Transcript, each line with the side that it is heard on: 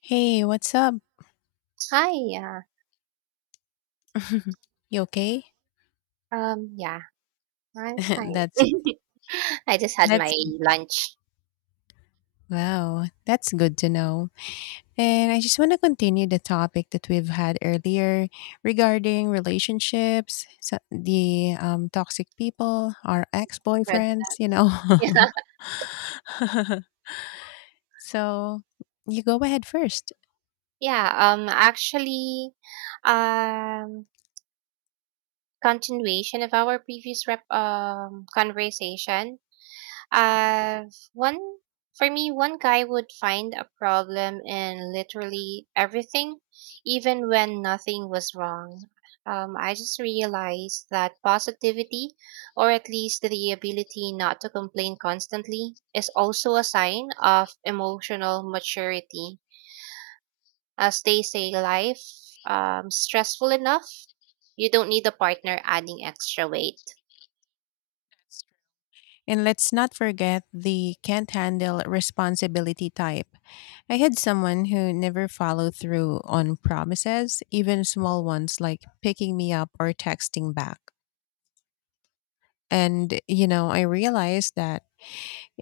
left: Hey, what's up?
right: Hi, yeah.
left: You okay?
right: Yeah, I'm fine.
left: That's
right: I just had
left: that's
right: my lunch.
left: wow. That's good to know. And I just want to continue the topic that we've had earlier regarding relationships, so the toxic people, our
right: Red
left: ex-boyfriends, you
right: Sox.
left: know.
right: Yeah.
left: so you go ahead first.
right: Yeah, actually, um continuation of our previous rep conversation. Uh, one For me, one guy would find a problem in literally everything, even when nothing was wrong. I just realized that positivity, or at least the ability not to complain constantly, is also a sign of emotional maturity. As they say, life stressful enough. You don't need a partner adding extra weight.
left: And let's not forget the can't handle responsibility type. I had someone who never followed through on promises, even small ones like picking me up or texting back. And, you know, I realized that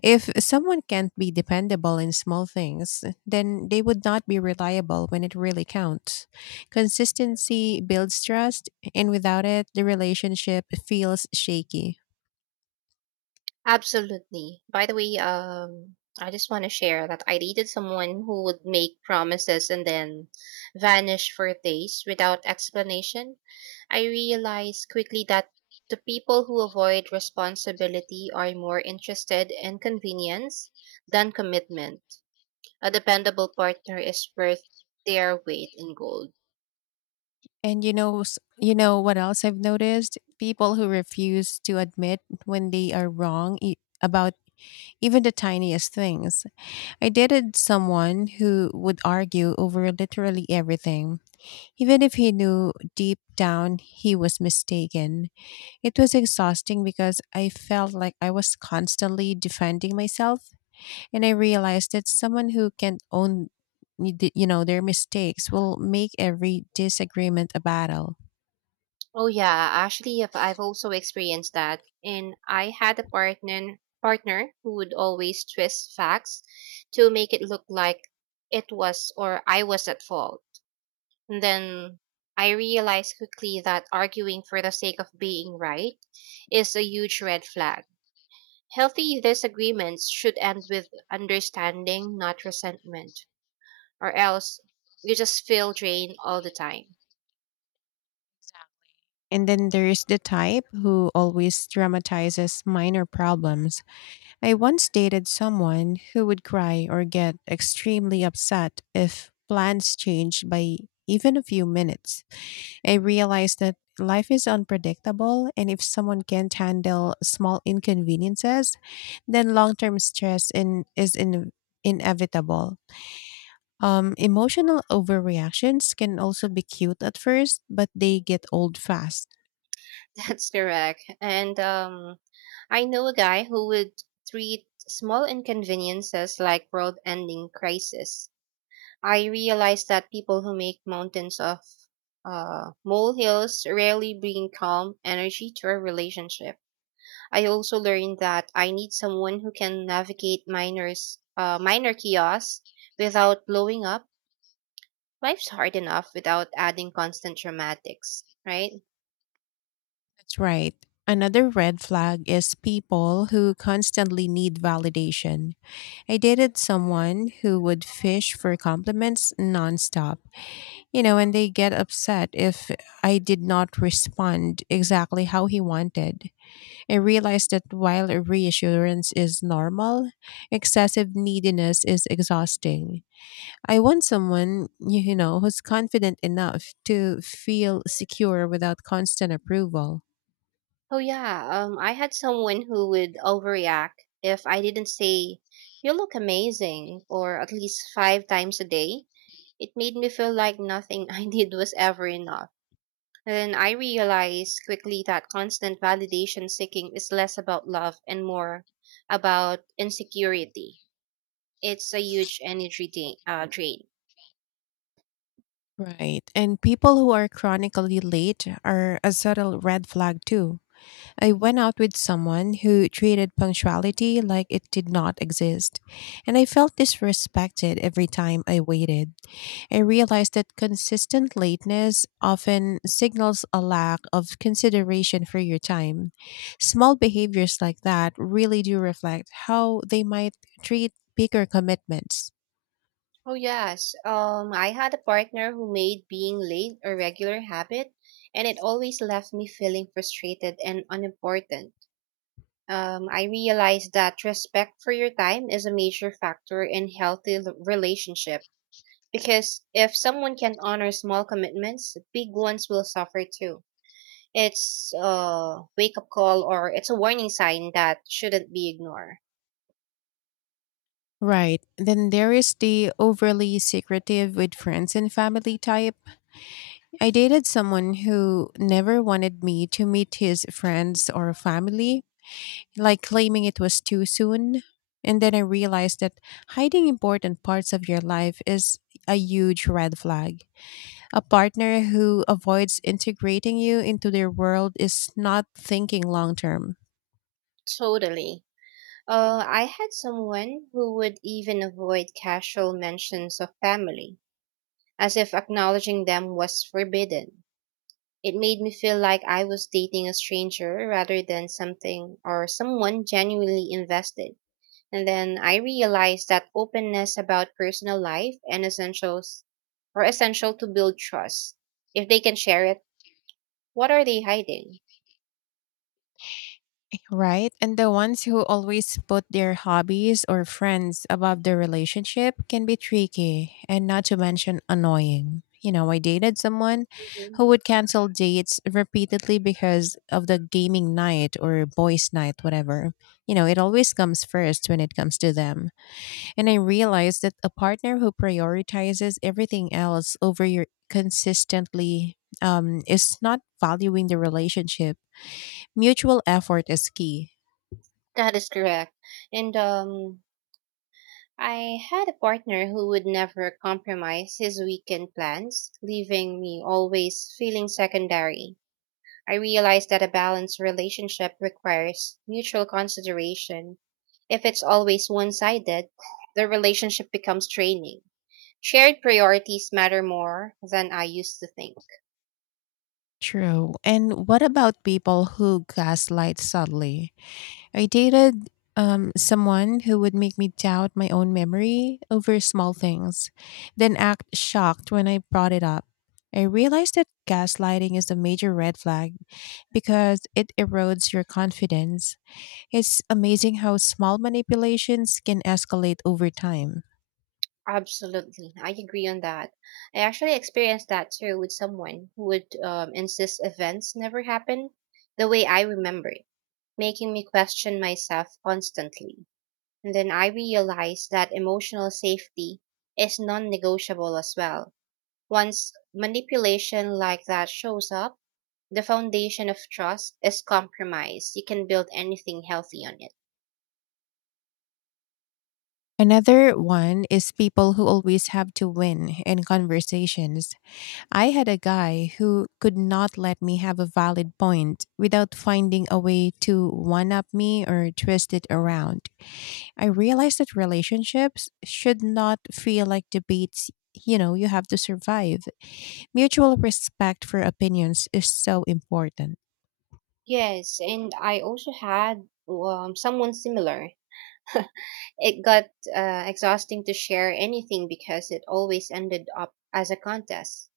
left: if someone can't be dependable in small things, then they would not be reliable when it really counts. Consistency builds trust, and without it, the relationship feels shaky.
right: Absolutely. By the way, I just want to share that I dated someone who would make promises and then vanish for days without explanation. I realized quickly that the people who avoid responsibility are more interested in convenience than commitment. A dependable partner is worth their weight in gold.
left: And you know, you know what else I've noticed? People who refuse to admit when they are wrong about even the tiniest things. I dated someone who would argue over literally everything, even if he knew deep down he was mistaken. It was exhausting because I felt like I was constantly defending myself. And I realized that someone who can own, you know, their mistakes will make every disagreement a battle.
right: Oh yeah, actually, if I've also experienced that, and I had a partner who would always twist facts to make it look like it was or I was at fault. And then I realized quickly that arguing for the sake of being right is a huge red flag. Healthy disagreements should end with understanding, not resentment, or else you just feel drained all the time.
left: And then there is the type who always dramatizes minor problems. I once dated someone who would cry or get extremely upset if plans changed by even a few minutes. I realized that life is unpredictable, and if someone can't handle small inconveniences, then long term stress in, is in, inevitable. Emotional overreactions can also be cute at first, but they get old fast.
right: That's correct. And I know a guy who would treat small inconveniences like world ending crisis. I realize that people who make mountains of molehills rarely bring calm energy to a relationship. I also learned that I need someone who can navigate minor chaos without blowing up. Life's hard enough without adding constant dramatics, right?
left: That's right. Another red flag is people who constantly need validation. I dated someone who would fish for compliments nonstop, you know, and they get upset if I did not respond exactly how he wanted. I realized that while a reassurance is normal, excessive neediness is exhausting. I want someone, you know, who's confident enough to feel secure without constant approval.
right: Oh yeah, I had someone who would overreact if I didn't say, "You look amazing," or at least five times a day. It made me feel like nothing I did was ever enough. Then I realized quickly that constant validation seeking is less about love and more about insecurity. It's a huge energy drain.
left: Right. And people who are chronically late are a subtle red flag too. I went out with someone who treated punctuality like it did not exist, and I felt disrespected every time I waited. I realized that consistent lateness often signals a lack of consideration for your time. Small behaviors like that really do reflect how they might treat bigger commitments.
right: Oh yes. I had a partner who made being late a regular habit, and it always left me feeling frustrated and unimportant. I realized that respect for your time is a major factor in healthy relationship because if someone can honor small commitments, big ones will suffer too. It's a wake up call or it's a warning sign that shouldn't be ignored.
left: Right. Then there is the overly secretive with friends and family type. I dated someone who never wanted me to meet his friends or family, like claiming it was too soon. And then I realized that hiding important parts of your life is a huge red flag. A partner who avoids integrating you into their world is not thinking long term.
right: Totally. I had someone who would even avoid casual mentions of family, as if acknowledging them was forbidden. It made me feel like I was dating a stranger rather than something or someone genuinely invested. And then I realized that openness about personal life and essentials are essential to build trust. If they can share it, what are they hiding?
left: Right. And the ones who always put their hobbies or friends above their relationship can be tricky and not to mention annoying. You know, I dated someone
right: Mhm.
left: who would cancel dates repeatedly because of the gaming night or boys' night, whatever. You know, it always comes first when it comes to them. And I realized that a partner who prioritizes everything else over your consistently, is not valuing the relationship. Mutual effort is key.
right: That is correct. And I had a partner who would never compromise his weekend plans, leaving me always feeling secondary. I realized that a balanced relationship requires mutual consideration. If it's always one sided, the relationship becomes draining. Shared priorities matter more than I used to think.
left: True. And what about people who gaslight subtly? I dated someone who would make me doubt my own memory over small things, then act shocked when I brought it up. I realized that gaslighting is a major red flag because it erodes your confidence. It's amazing how small manipulations can escalate over time.
right: Absolutely. I agree on that. I actually experienced that too with someone who would insist events never happen the way I remembered, making me question myself constantly. And then I realized that emotional safety is non negotiable as well. Once manipulation like that shows up, the foundation of trust is compromised. You can build anything healthy on it.
left: Another one is people who always have to win in conversations. I had a guy who could not let me have a valid point without finding a way to one up me or twist it around. I realized that relationships should not feel like debates, you know, you have to survive. Mutual respect for opinions is so important.
right: Yes, and I also had someone similar. It got exhausting to share anything because it always ended up as a contest.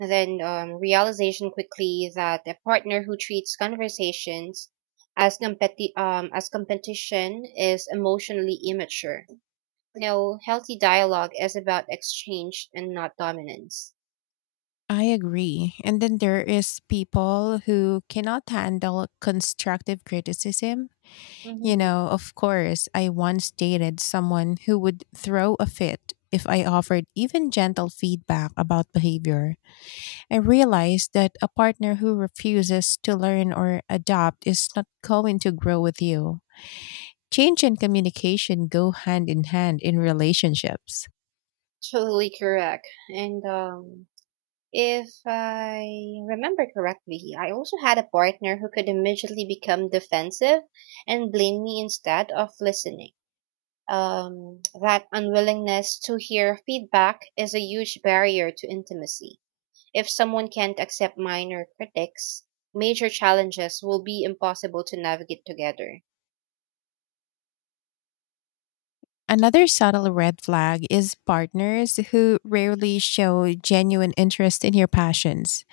right: Then realization quickly that a partner who treats conversations as competition is emotionally immature. You know, healthy dialogue is about exchange and not dominance.
left: I agree. And then there is people who cannot handle constructive criticism. You
right: Hmm.
left: know, of course, I once dated someone who would throw a fit if I offered even gentle feedback about behavior. I realized that a partner who refuses to learn or adapt is not going to grow with you. Change and communication go hand in hand in relationships.
right: Totally correct. And if I remember correctly, I also had a partner who could immediately become defensive and blame me instead of listening. That unwillingness to hear feedback is a huge barrier to intimacy. If someone can't accept minor critics, major challenges will be impossible to navigate together.
left: Another subtle red flag is partners who rarely show genuine interest in your passions.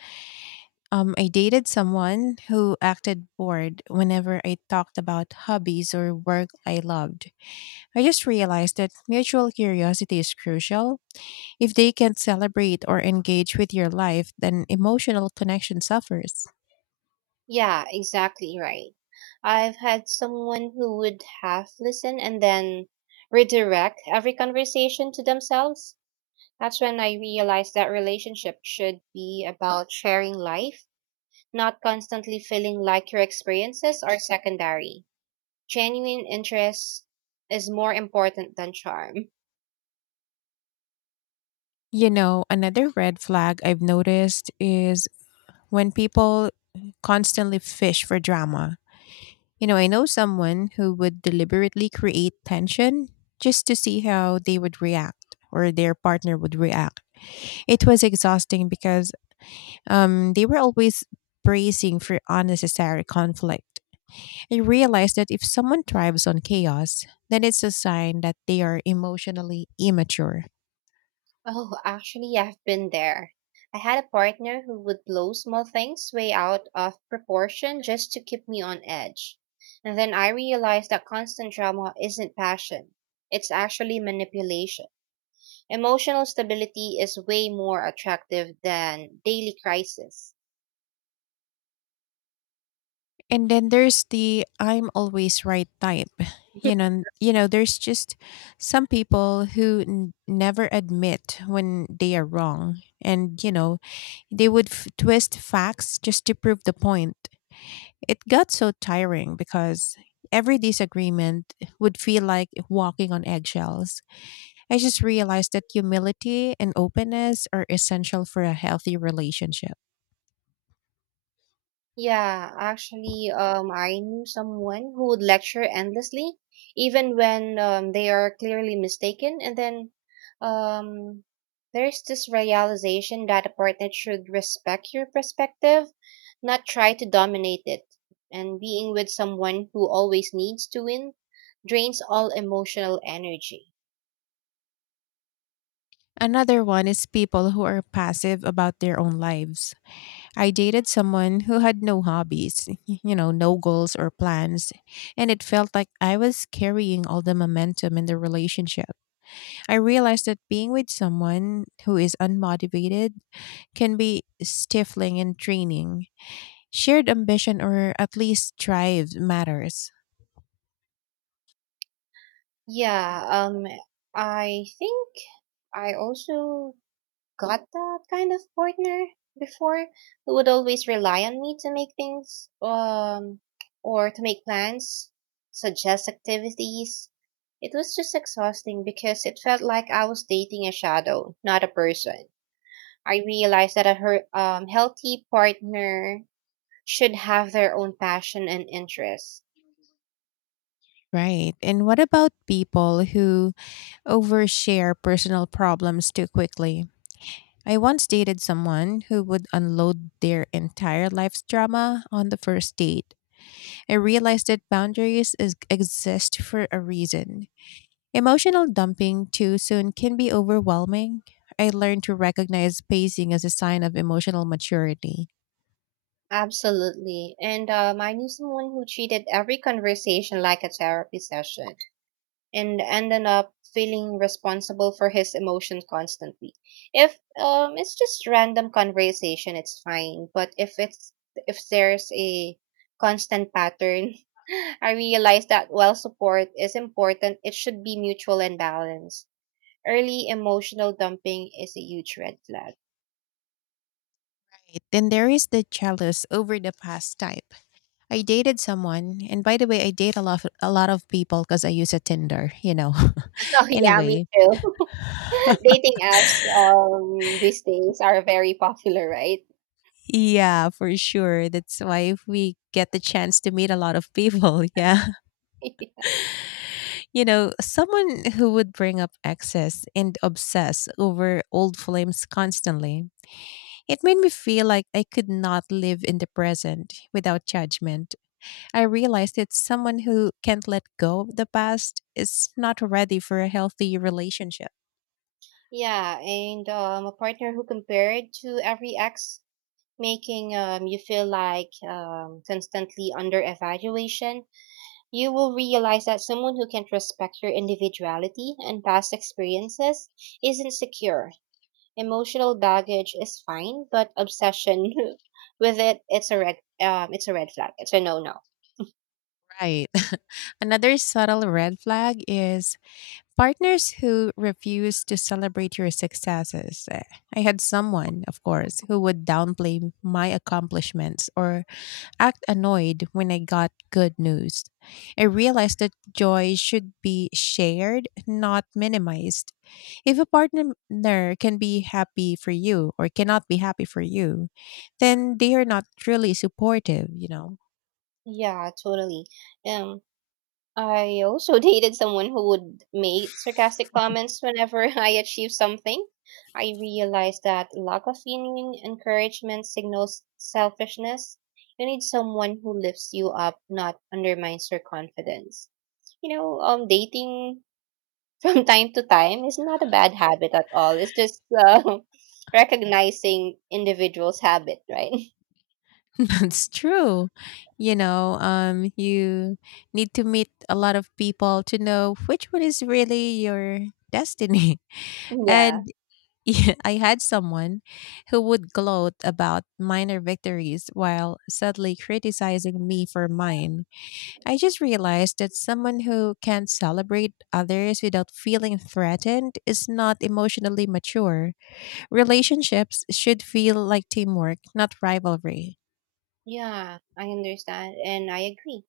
left: I dated someone who acted bored whenever I talked about hobbies or work I loved. I just realized that mutual curiosity is crucial. If they can't celebrate or engage with your life, then emotional connection suffers.
right: Yeah, exactly right. I've had someone who would half listen and then redirect every conversation to themselves. That's when I realized that relationship should be about sharing life, not constantly feeling like your experiences are secondary. Genuine interest is more important than charm.
left: You know, another red flag I've noticed is when people constantly fish for drama. You know, I know someone who would deliberately create tension just to see how they would react or their partner would react. It was exhausting because they were always bracing for unnecessary conflict. I realized that if someone thrives on chaos, then it's a sign that they are emotionally immature.
right: Oh, actually, yeah, I've been there. I had a partner who would blow small things way out of proportion just to keep me on edge. And then I realized that constant drama isn't passion, it's actually manipulation. Emotional stability is way more attractive than daily crisis.
left: And then there's the I'm always right type. You know, you know, there's just some people who never admit when they are wrong. And you know, they would twist facts just to prove the point. It got so tiring because every disagreement would feel like walking on eggshells. I just realized that humility and openness are essential for a healthy relationship.
right: Yeah, actually, I knew someone who would lecture endlessly, even when they are clearly mistaken. And then um, there's this realization that a partner should respect your perspective, not try to dominate it. And being with someone who always needs to win drains all emotional energy.
left: Another one is people who are passive about their own lives. I dated someone who had no hobbies, you know, no goals or plans, and it felt like I was carrying all the momentum in the relationship. I realized that being with someone who is unmotivated can be stifling and draining. Shared ambition or at least drive matters.
right: Yeah, I think I also got that kind of partner before who would always rely on me to make things or to make plans, suggest activities. It was just exhausting because it felt like I was dating a shadow, not a person. I realized that a healthy partner should have their own passion and interests.
left: Right. And what about people who overshare personal problems too quickly? I once dated someone who would unload their entire life's drama on the first date. I realized that exist for a reason. Emotional dumping too soon can be overwhelming. I learned to recognize pacing as a sign of emotional maturity.
right: Absolutely. And I knew someone who treated every conversation like a therapy session and ended up feeling responsible for his emotions constantly. If it's just random conversation, it's fine. But if there's a constant pattern, I realize that while support is important, it should be mutual and balanced. Early emotional dumping is a huge red flag.
left: Right? Then there is the jealous over the past type. I dated someone, and by the way, I date a lot of people because I use a Tinder, you know.
right: Oh yeah, me
left: Anyway,
right: too. Dating apps these days are very popular, right?
left: yeah, for sure. That's why if we get the chance to meet a lot of people, yeah. You know, someone who would bring up exes and obsess over old flames constantly. It made me feel like I could not live in the present without judgment. I realized that someone who can't let go of the past is not ready for a healthy relationship.
right: Yeah, and a partner who compared to every ex, making you feel like constantly under evaluation. You will realize that someone who can respect your individuality and past experiences isn't secure. Emotional baggage is fine, but obsession with it, it's a red flag. It's a no-no.
left: Right. Another subtle red flag is partners who refuse to celebrate your successes. Eh, I had someone, of course, who would downplay my accomplishments or act annoyed when I got good news. I realized that joy should be shared, not minimized. If a partner can be happy for you or cannot be happy for you, then they are not truly supportive, you know?
right: Yeah, totally. Um, I also dated someone who would make sarcastic comments whenever I achieved something. I realized that lack of genuine encouragement signals selfishness. You need someone who lifts you up, not undermines your confidence. Dating from time to time is not a bad habit at all. It's just recognizing individuals' habit, right?
left: That's true. You know, you need to meet a lot of people to know which one is really your destiny.
right: Yeah.
left: And yeah, I had someone who would gloat about minor victories while subtly criticizing me for mine. I just realized that someone who can celebrate others without feeling threatened is not emotionally mature. Relationships should feel like teamwork, not rivalry.
right: Yeah, I understand and I agree.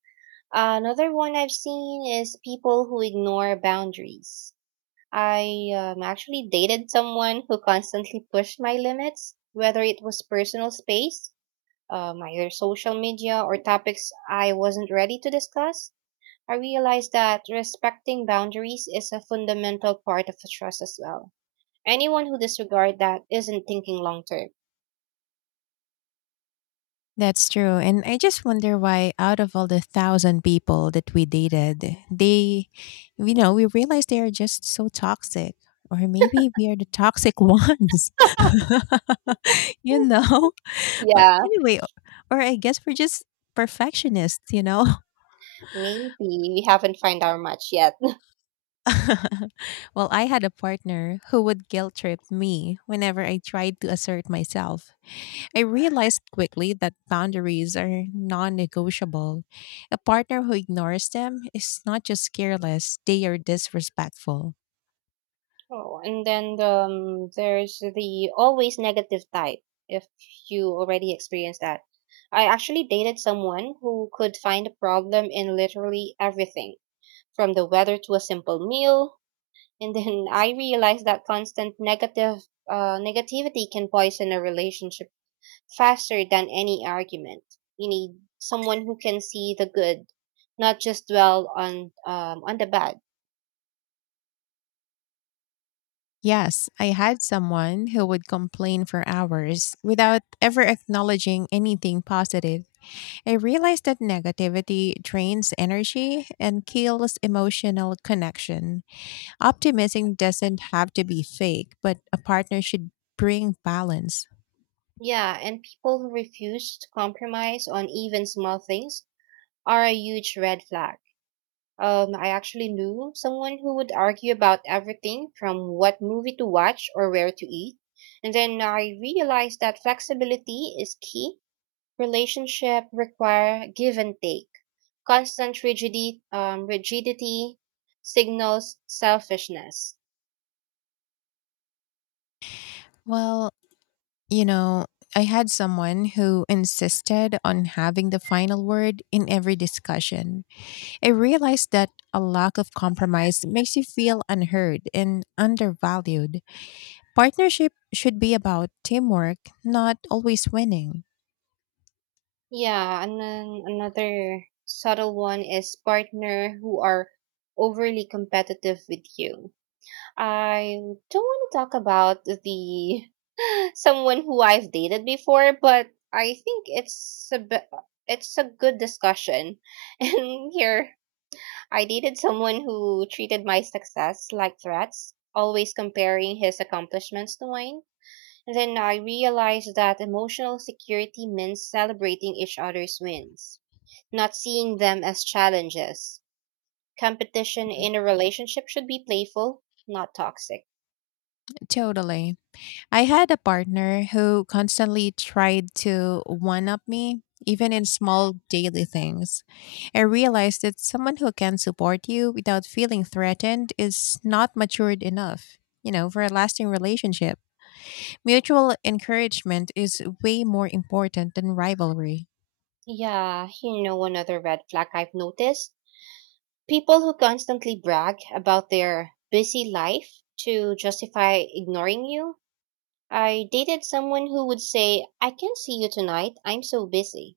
right: Another one I've seen is people who ignore boundaries. I actually dated someone who constantly pushed my limits, whether it was personal space, either social media, or topics I wasn't ready to discuss. I realized that respecting boundaries is a fundamental part of trust as well. Anyone who disregards that isn't thinking long term.
left: That's true. And I just wonder why out of all the thousand people that we dated, they, you know, we realize they are just so toxic. Or maybe we are the toxic ones. You know? But
right: Yeah,
left: anyway, or I guess we're just perfectionists, you know?
right: maybe we haven't found our match yet.
left: Well, I had a partner who would guilt trip me whenever I tried to assert myself. I realized quickly that boundaries are non negotiable. A partner who ignores them is not just careless, they are disrespectful.
right: Oh, and then there's the always negative type, if you already experienced that. I actually dated someone who could find a problem in literally everything, from the weather to a simple meal. And then I realized that constant negative negativity can poison a relationship faster than any argument. You need someone who can see the good, not just dwell on the bad.
left: Yes, I had someone who would complain for hours without ever acknowledging anything positive. I realized that negativity drains energy and kills emotional connection. Optimism doesn't have to be fake, but a partner should bring balance.
right: Yeah, and people who refuse to compromise on even small things are a huge red flag. I actually knew someone who would argue about everything from what movie to watch or where to eat. And then I realized that flexibility is key. Relationship require give and take. Constant rigidity signals selfishness.
left: Well, you know, I had someone who insisted on having the final word in every discussion. I realized that a lack of compromise makes you feel unheard and undervalued. Partnership should be about teamwork, not always winning.
right: Yeah, and then another subtle one is partner who are overly competitive with you. I don't want to talk about the someone who I've dated before, but I think it's a good discussion. And here, I dated someone who treated my success like threats, always comparing his accomplishments to mine. Then I realized that emotional security means celebrating each other's wins not seeing them as challenges. Competition in a relationship should be playful, not toxic.
left: Totally. I had a partner who constantly tried to one up me, even in small daily things. I realized that someone who can support you without feeling threatened is not matured enough, you know, for a lasting relationship. Mutual encouragement is way more important than rivalry.
right: Yeah, another red flag I've noticed people who constantly brag about their busy life to justify ignoring you. I dated someone who would say, "I can't see you tonight, I'm so busy,"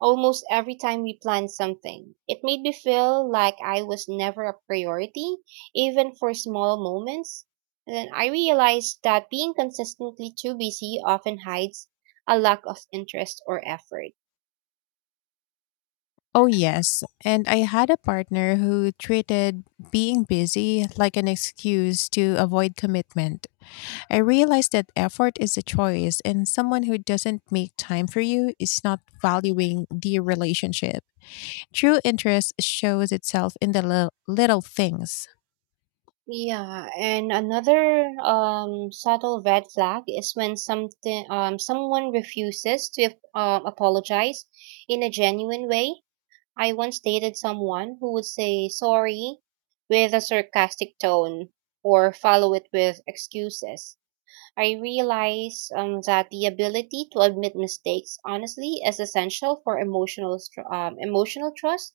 right: almost every time we planned something. It made me feel like I was never a priority, even for small moments. And then I realized that being consistently too busy often hides a lack of interest or effort.
left: Oh, yes. And I had a partner who treated being busy like an excuse to avoid commitment. I realized that effort is a choice, and someone who doesn't make time for you is not valuing the relationship. True interest shows itself in the li- little things.
right: Yeah, and another subtle red flag is when something someone refuses to apologize in a genuine way. I once dated someone who would say sorry with a sarcastic tone or follow it with excuses. I realize that the ability to admit mistakes honestly is essential for emotional trust.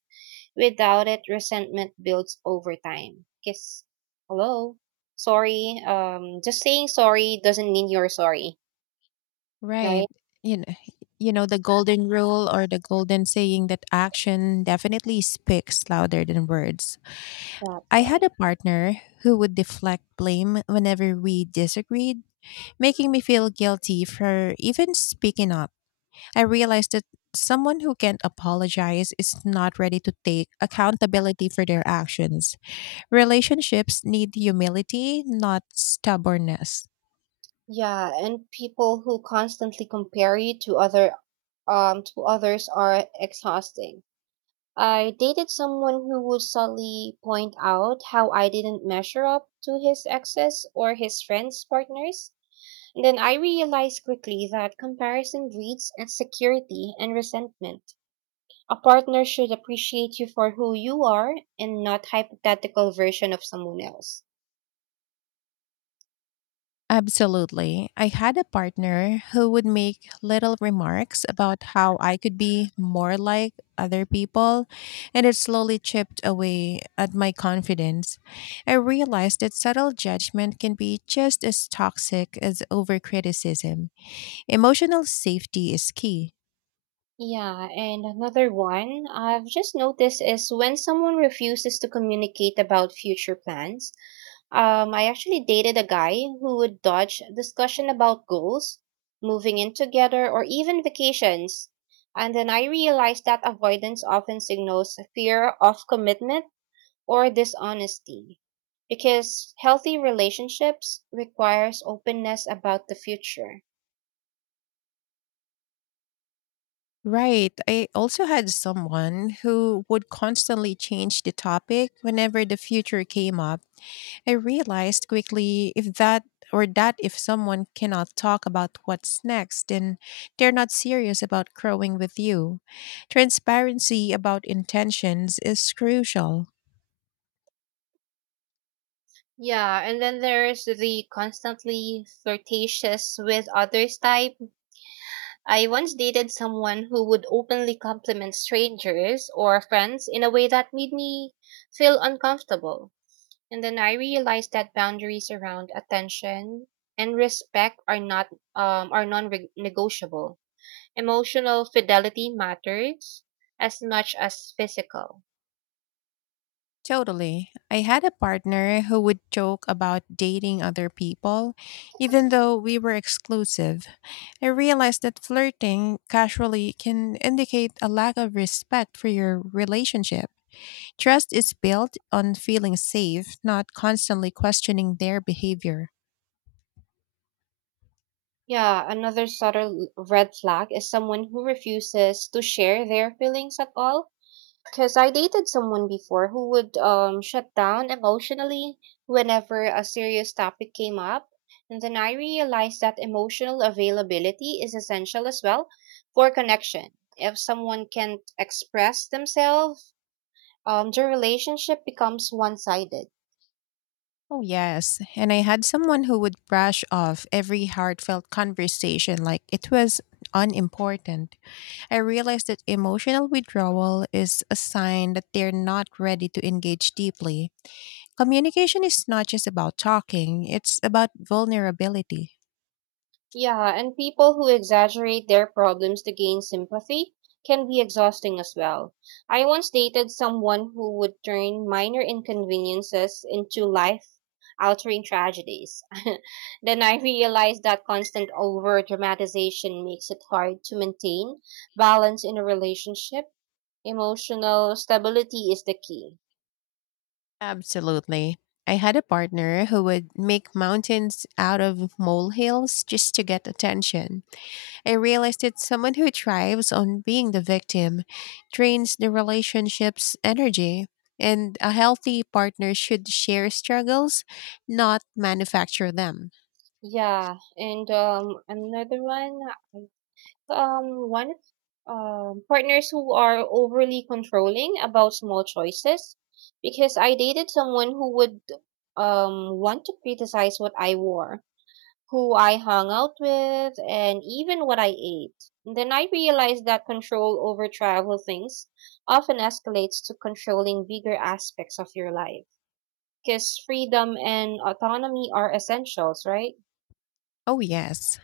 right: Without it, resentment builds over time. Because, hello, sorry. Just saying sorry doesn't mean you're sorry, right?
left: Right. You know, you know the golden rule or the golden saying that action definitely speaks louder than words.
right: That's
left: I had
right: right.
left: a partner who would deflect blame whenever we disagreed, making me feel guilty for even speaking up. I realized that someone who can't apologize is not ready to take accountability for their actions. Relationships need humility, not stubbornness.
right: Yeah, and people who constantly compare you to others are exhausting. I dated someone who would subtly point out how I didn't measure up to his exes or his friends' partners. And then I realized quickly that comparison breeds insecurity and resentment. A partner should appreciate you for who you are and not hypothetical version of someone else.
left: Absolutely. I had a partner who would make little remarks about how I could be more like other people, and it slowly chipped away at my confidence. I realized that subtle judgment can be just as toxic as overcriticism. Emotional safety is key.
right: Yeah, and another one I've just noticed is when someone refuses to communicate about future plans. I actually dated a guy who would dodge discussion about goals, moving in together, or even vacations. And then I realized that avoidance often signals a fear of commitment or dishonesty. Because healthy relationships requires openness about the future.
left: Right. I also had someone who would constantly change the topic whenever the future came up. I realized quickly if that or that if someone cannot talk about what's next, then they're not serious about growing with you. Transparency about intentions is crucial.
right: Yeah, and then there's the constantly flirtatious with others type. I once dated someone who would openly compliment strangers or friends in a way that made me feel uncomfortable. And then I realized that boundaries around attention and respect are not are non-negotiable. Emotional fidelity matters as much as physical.
left: Totally. I had a partner who would joke about dating other people, even though we were exclusive. I realized that flirting casually can indicate a lack of respect for your relationship. Trust is built on feeling safe, not constantly questioning their behavior.
right: Yeah, another subtle red flag is someone who refuses to share their feelings at all. Because I dated someone before who would shut down emotionally whenever a serious topic came up. And then I realized that emotional availability is essential as well for connection. If someone can't express themselves, the relationship becomes one sided.
left: Oh, yes. And I had someone who would brush off every heartfelt conversation like it was unimportant. I realized that emotional withdrawal is a sign that they're not ready to engage deeply. Communication is not just about talking, it's about vulnerability.
right: Yeah, and people who exaggerate their problems to gain sympathy can be exhausting as well. I once dated someone who would turn minor inconveniences into life altering tragedies. Then I realized that constant over dramatization makes it hard to maintain balance in a relationship. Emotional stability is the key.
left: Absolutely. I had a partner who would make mountains out of molehills just to get attention. I realized that someone who thrives on being the victim drains the relationship's energy. And a healthy partner should share struggles, not manufacture them.
right: Yeah, and another one one partners who are overly controlling about small choices because I dated someone who would want to criticize what I wore, who I hung out with, and even what I ate. And then I realized that control over travel things often escalates to controlling bigger aspects of your life. Because freedom and autonomy are essentials, right?
left: Oh, yes.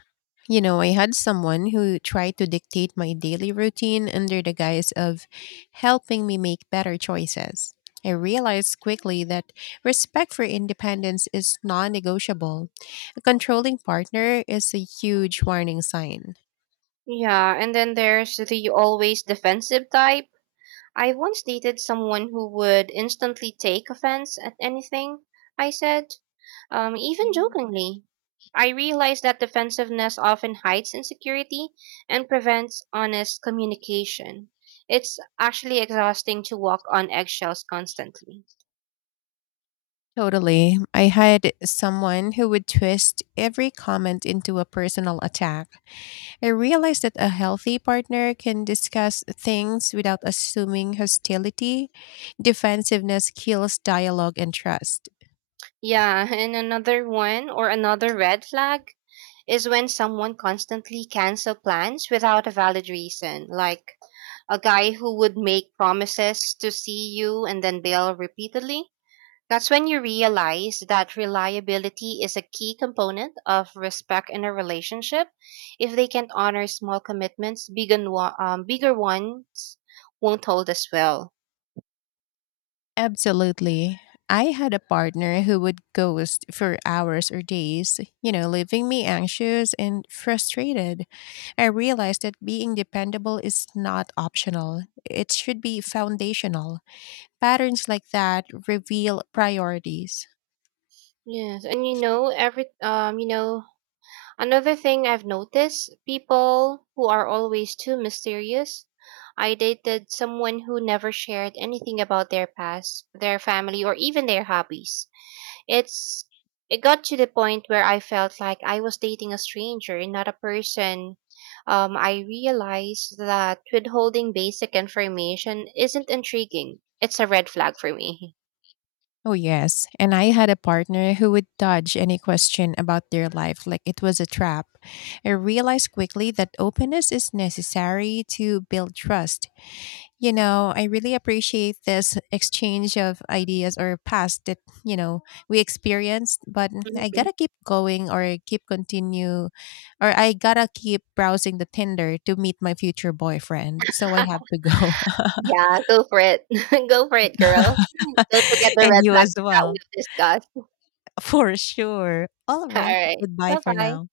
left: You know, I had someone who tried to dictate my daily routine under the guise of helping me make better choices. I realized quickly that respect for independence is non negotiable. A controlling partner is a huge warning sign.
right: Yeah, and then there's the always defensive type. I once dated someone who would instantly take offense at anything I said, even
left: Mhm.
right: jokingly. I realized that defensiveness often hides insecurity and prevents honest communication. It's actually exhausting to walk on eggshells constantly.
left: Totally. I had someone who would twist every comment into a personal attack. I realized that a healthy partner can discuss things without assuming hostility. Defensiveness kills dialogue and trust.
right: Yeah, and another one or another red flag is when someone constantly cancel plans without a valid reason, like a guy who would make promises to see you and then bail repeatedly. That's when you realize that reliability is a key component of respect in a relationship. If they can't honor small commitments, bigger ones won't hold as well.
left: Absolutely. I had a partner who would ghost for hours or days, you know, leaving me anxious and frustrated. I realized that being dependable is not optional, it should be foundational. Patterns like that reveal priorities.
right: Yes, and you know every you know Another thing I've noticed people who are always too mysterious. I dated someone who never shared anything about their past, their family, or even their hobbies. It's it got to the point where I felt like I was dating a stranger, not a person. I realized that withholding basic information isn't intriguing. It's a red flag for me.
left: Oh, yes. And I had a partner who would dodge any question about their life like it was a trap. I realized quickly that openness is necessary to build trust. You know, I really appreciate this exchange of ideas or past that, you know, we experienced, but I
right: Mhm.
left: gotta keep going or keep continue or I gotta keep browsing the Tinder to meet my future boyfriend. So I have to go.
right: Yeah, go for it. Go for it, girl. Don't forget the
left: And
right: red
left: you as
right: flags that
left: well.
right: we've discussed.
left: For sure. All
right: All
left: right.
right: right.
left: Goodbye
right: Bye
left: for
right: bye.
left: now.